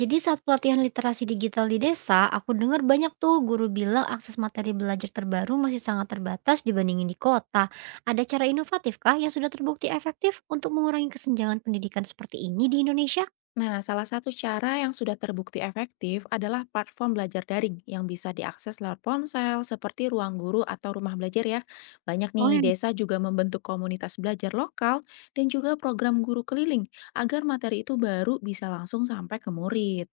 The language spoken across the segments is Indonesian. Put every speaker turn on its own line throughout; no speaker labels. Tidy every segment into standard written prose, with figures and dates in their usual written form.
Jadi saat pelatihan literasi digital di desa, aku dengar banyak tuh guru bilang akses materi belajar terbaru masih sangat terbatas dibandingin di kota. Ada cara inovatif kah yang sudah terbukti efektif untuk mengurangi kesenjangan pendidikan seperti ini di Indonesia?
Nah, salah satu cara yang sudah terbukti efektif adalah platform belajar daring yang bisa diakses lewat ponsel seperti ruang guru atau rumah belajar ya. Banyak
Oh
nih
ya.
desa juga membentuk komunitas belajar lokal dan juga program guru keliling agar materi itu baru bisa langsung sampai ke murid.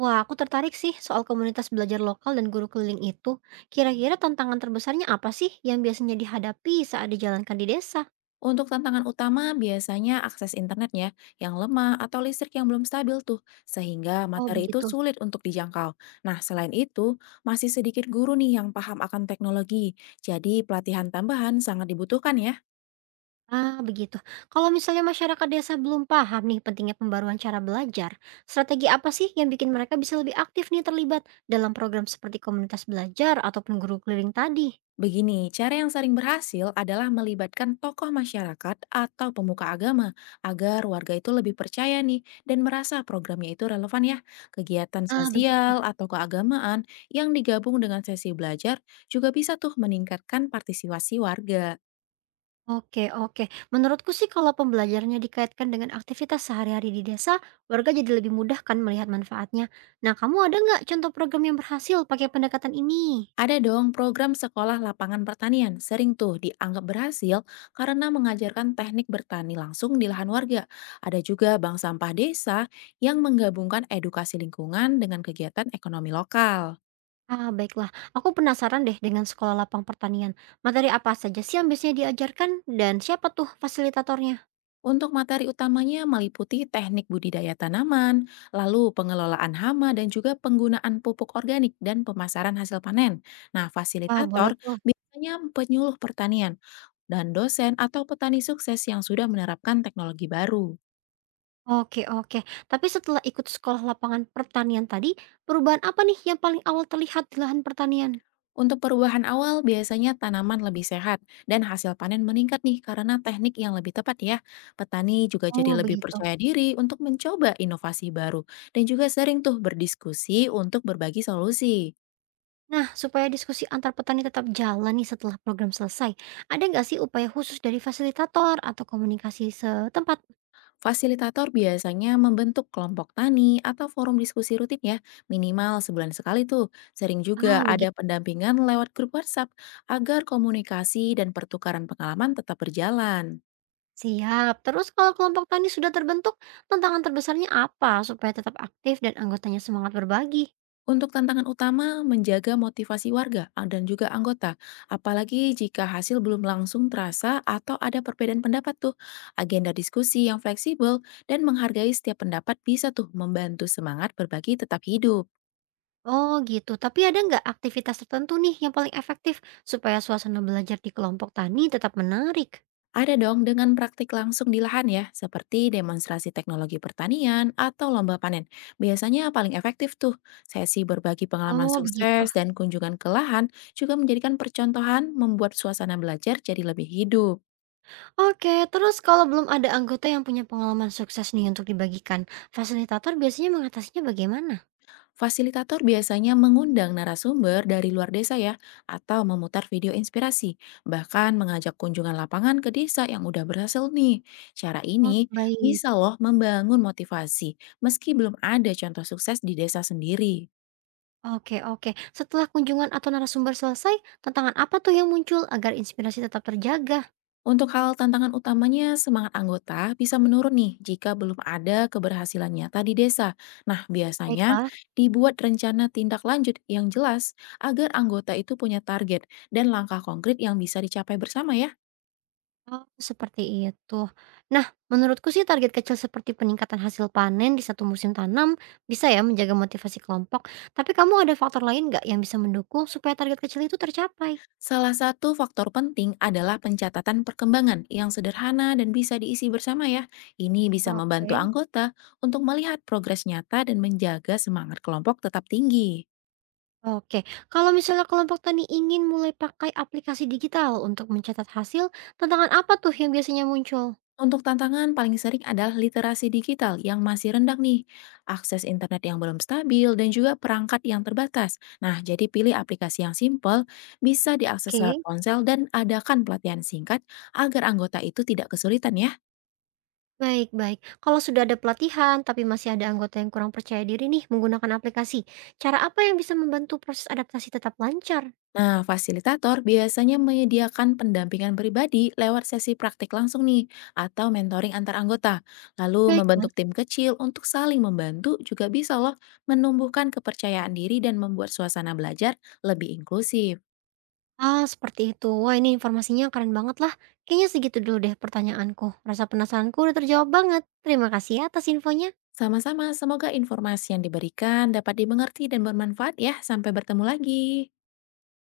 Wah, aku tertarik sih soal komunitas belajar lokal dan guru keliling itu. Kira-kira tantangan terbesarnya apa sih yang biasanya dihadapi saat dijalankan di desa?
Untuk tantangan utama biasanya akses internet ya, yang lemah atau listrik yang belum stabil tuh, sehingga
Oh,
materi itu
begitu.
sulit untuk dijangkau. Nah, selain itu, masih sedikit guru nih yang paham akan teknologi, jadi pelatihan tambahan sangat dibutuhkan ya.
Ah, begitu. Kalau misalnya masyarakat desa belum paham nih pentingnya pembaruan cara belajar, strategi apa sih yang bikin mereka bisa lebih aktif nih terlibat dalam program seperti komunitas belajar ataupun guru keliling tadi?
Begini, cara yang sering berhasil adalah melibatkan tokoh masyarakat atau pemuka agama agar warga itu lebih percaya nih dan merasa programnya itu relevan ya. Kegiatan
Ah, begitu.
sosial atau keagamaan yang digabung dengan sesi belajar juga bisa tuh meningkatkan partisipasi warga.
Oke, oke. Menurutku sih kalau pembelajarannya dikaitkan dengan aktivitas sehari-hari di desa, warga jadi lebih mudah kan melihat manfaatnya. Nah, kamu ada nggak contoh program yang berhasil pakai pendekatan ini?
Ada dong program sekolah lapangan pertanian, sering tuh dianggap berhasil karena mengajarkan teknik bertani langsung di lahan warga. Ada juga bank sampah desa yang menggabungkan edukasi lingkungan dengan kegiatan ekonomi lokal.
Ah, baiklah. Aku penasaran deh dengan sekolah lapang pertanian. Materi apa saja sih yang biasanya diajarkan dan siapa tuh fasilitatornya?
Untuk materi utamanya meliputi teknik budidaya tanaman, lalu pengelolaan hama dan juga penggunaan pupuk organik dan pemasaran hasil panen. Nah,
Wah, boleh
fasilitator
tuh.
biasanya penyuluh pertanian dan dosen atau petani sukses yang sudah menerapkan teknologi baru.
Oke, oke. Tapi setelah ikut sekolah lapangan pertanian tadi, perubahan apa nih yang paling awal terlihat di lahan pertanian?
Untuk perubahan awal, biasanya tanaman lebih sehat dan hasil panen meningkat nih karena teknik yang lebih tepat ya. Petani juga
Oh,
jadi lebih
begitu.
percaya diri untuk mencoba inovasi baru dan juga sering tuh berdiskusi untuk berbagi solusi.
Nah, supaya diskusi antar petani tetap jalan nih setelah program selesai, ada nggak sih upaya khusus dari fasilitator atau komunikasi setempat?
Fasilitator biasanya membentuk kelompok tani atau forum diskusi rutin ya, minimal sebulan sekali tuh. Sering
Ah,
juga ada
begitu.
pendampingan lewat grup WhatsApp agar komunikasi dan pertukaran pengalaman tetap berjalan.
Siap. Terus kalau kelompok tani sudah terbentuk, tantangan terbesarnya apa supaya tetap aktif dan anggotanya semangat berbagi?
Untuk tantangan utama, menjaga motivasi warga dan juga anggota, apalagi jika hasil belum langsung terasa atau ada perbedaan pendapat tuh. Agenda diskusi yang fleksibel dan menghargai setiap pendapat bisa tuh membantu semangat berbagi tetap hidup.
Oh gitu, tapi ada nggak aktivitas tertentu nih yang paling efektif supaya suasana belajar di kelompok tani tetap menarik?
Ada dong dengan praktik langsung di lahan ya, seperti demonstrasi teknologi pertanian atau lomba panen. Biasanya paling efektif tuh. Sesi berbagi pengalaman
Oh, begitu.
sukses dan kunjungan ke lahan juga menjadikan percontohan membuat suasana belajar jadi lebih hidup.
Oke, terus kalau belum ada anggota yang punya pengalaman sukses nih untuk dibagikan, fasilitator biasanya mengatasinya bagaimana?
Fasilitator biasanya mengundang narasumber dari luar desa ya, atau memutar video inspirasi, bahkan mengajak kunjungan lapangan ke desa yang udah berhasil nih. Cara
Oh,
ini bisa
baik.
loh membangun motivasi, meski belum ada contoh sukses di desa sendiri.
Oke, oke. Setelah kunjungan atau narasumber selesai, tantangan apa tuh yang muncul agar inspirasi tetap terjaga?
Untuk hal tantangan utamanya, semangat anggota bisa menurun nih jika belum ada keberhasilan nyata di desa. Nah, biasanya
Baiklah.
dibuat rencana tindak lanjut yang jelas agar anggota itu punya target dan langkah konkret yang bisa dicapai bersama ya.
Oh, seperti itu. Nah, menurutku sih target kecil seperti peningkatan hasil panen di satu musim tanam bisa ya menjaga motivasi kelompok. Tapi kamu ada faktor lain nggak yang bisa mendukung supaya target kecil itu tercapai?
Salah satu faktor penting adalah pencatatan perkembangan yang sederhana dan bisa diisi bersama ya. Ini bisa membantu
Oke.
anggota untuk melihat progres nyata dan menjaga semangat kelompok tetap tinggi.
Oke, kalau misalnya kelompok tani ingin mulai pakai aplikasi digital untuk mencatat hasil, tantangan apa tuh yang biasanya muncul?
Untuk tantangan paling sering adalah literasi digital yang masih rendah nih, akses internet yang belum stabil, dan juga perangkat yang terbatas. Nah, jadi pilih aplikasi yang simple, bisa diakses lewat
Oke,
ponsel, dan adakan pelatihan singkat agar anggota itu tidak kesulitan ya.
baik-baik. Kalau sudah ada pelatihan, tapi masih ada anggota yang kurang percaya diri nih menggunakan aplikasi, cara apa yang bisa membantu proses adaptasi tetap lancar?
Nah, fasilitator biasanya menyediakan pendampingan pribadi lewat sesi praktik langsung nih, atau mentoring antar anggota. Lalu
Baiklah.
membentuk tim kecil untuk saling membantu juga bisa loh menumbuhkan kepercayaan diri dan membuat suasana belajar lebih inklusif.
Ah, seperti itu. Wah, ini informasinya keren banget lah. Kayaknya segitu dulu deh pertanyaanku. Rasa penasaranku udah terjawab banget. Terima kasih ya atas infonya.
Sama-sama, semoga informasi yang diberikan dapat dimengerti dan bermanfaat ya. Sampai bertemu lagi.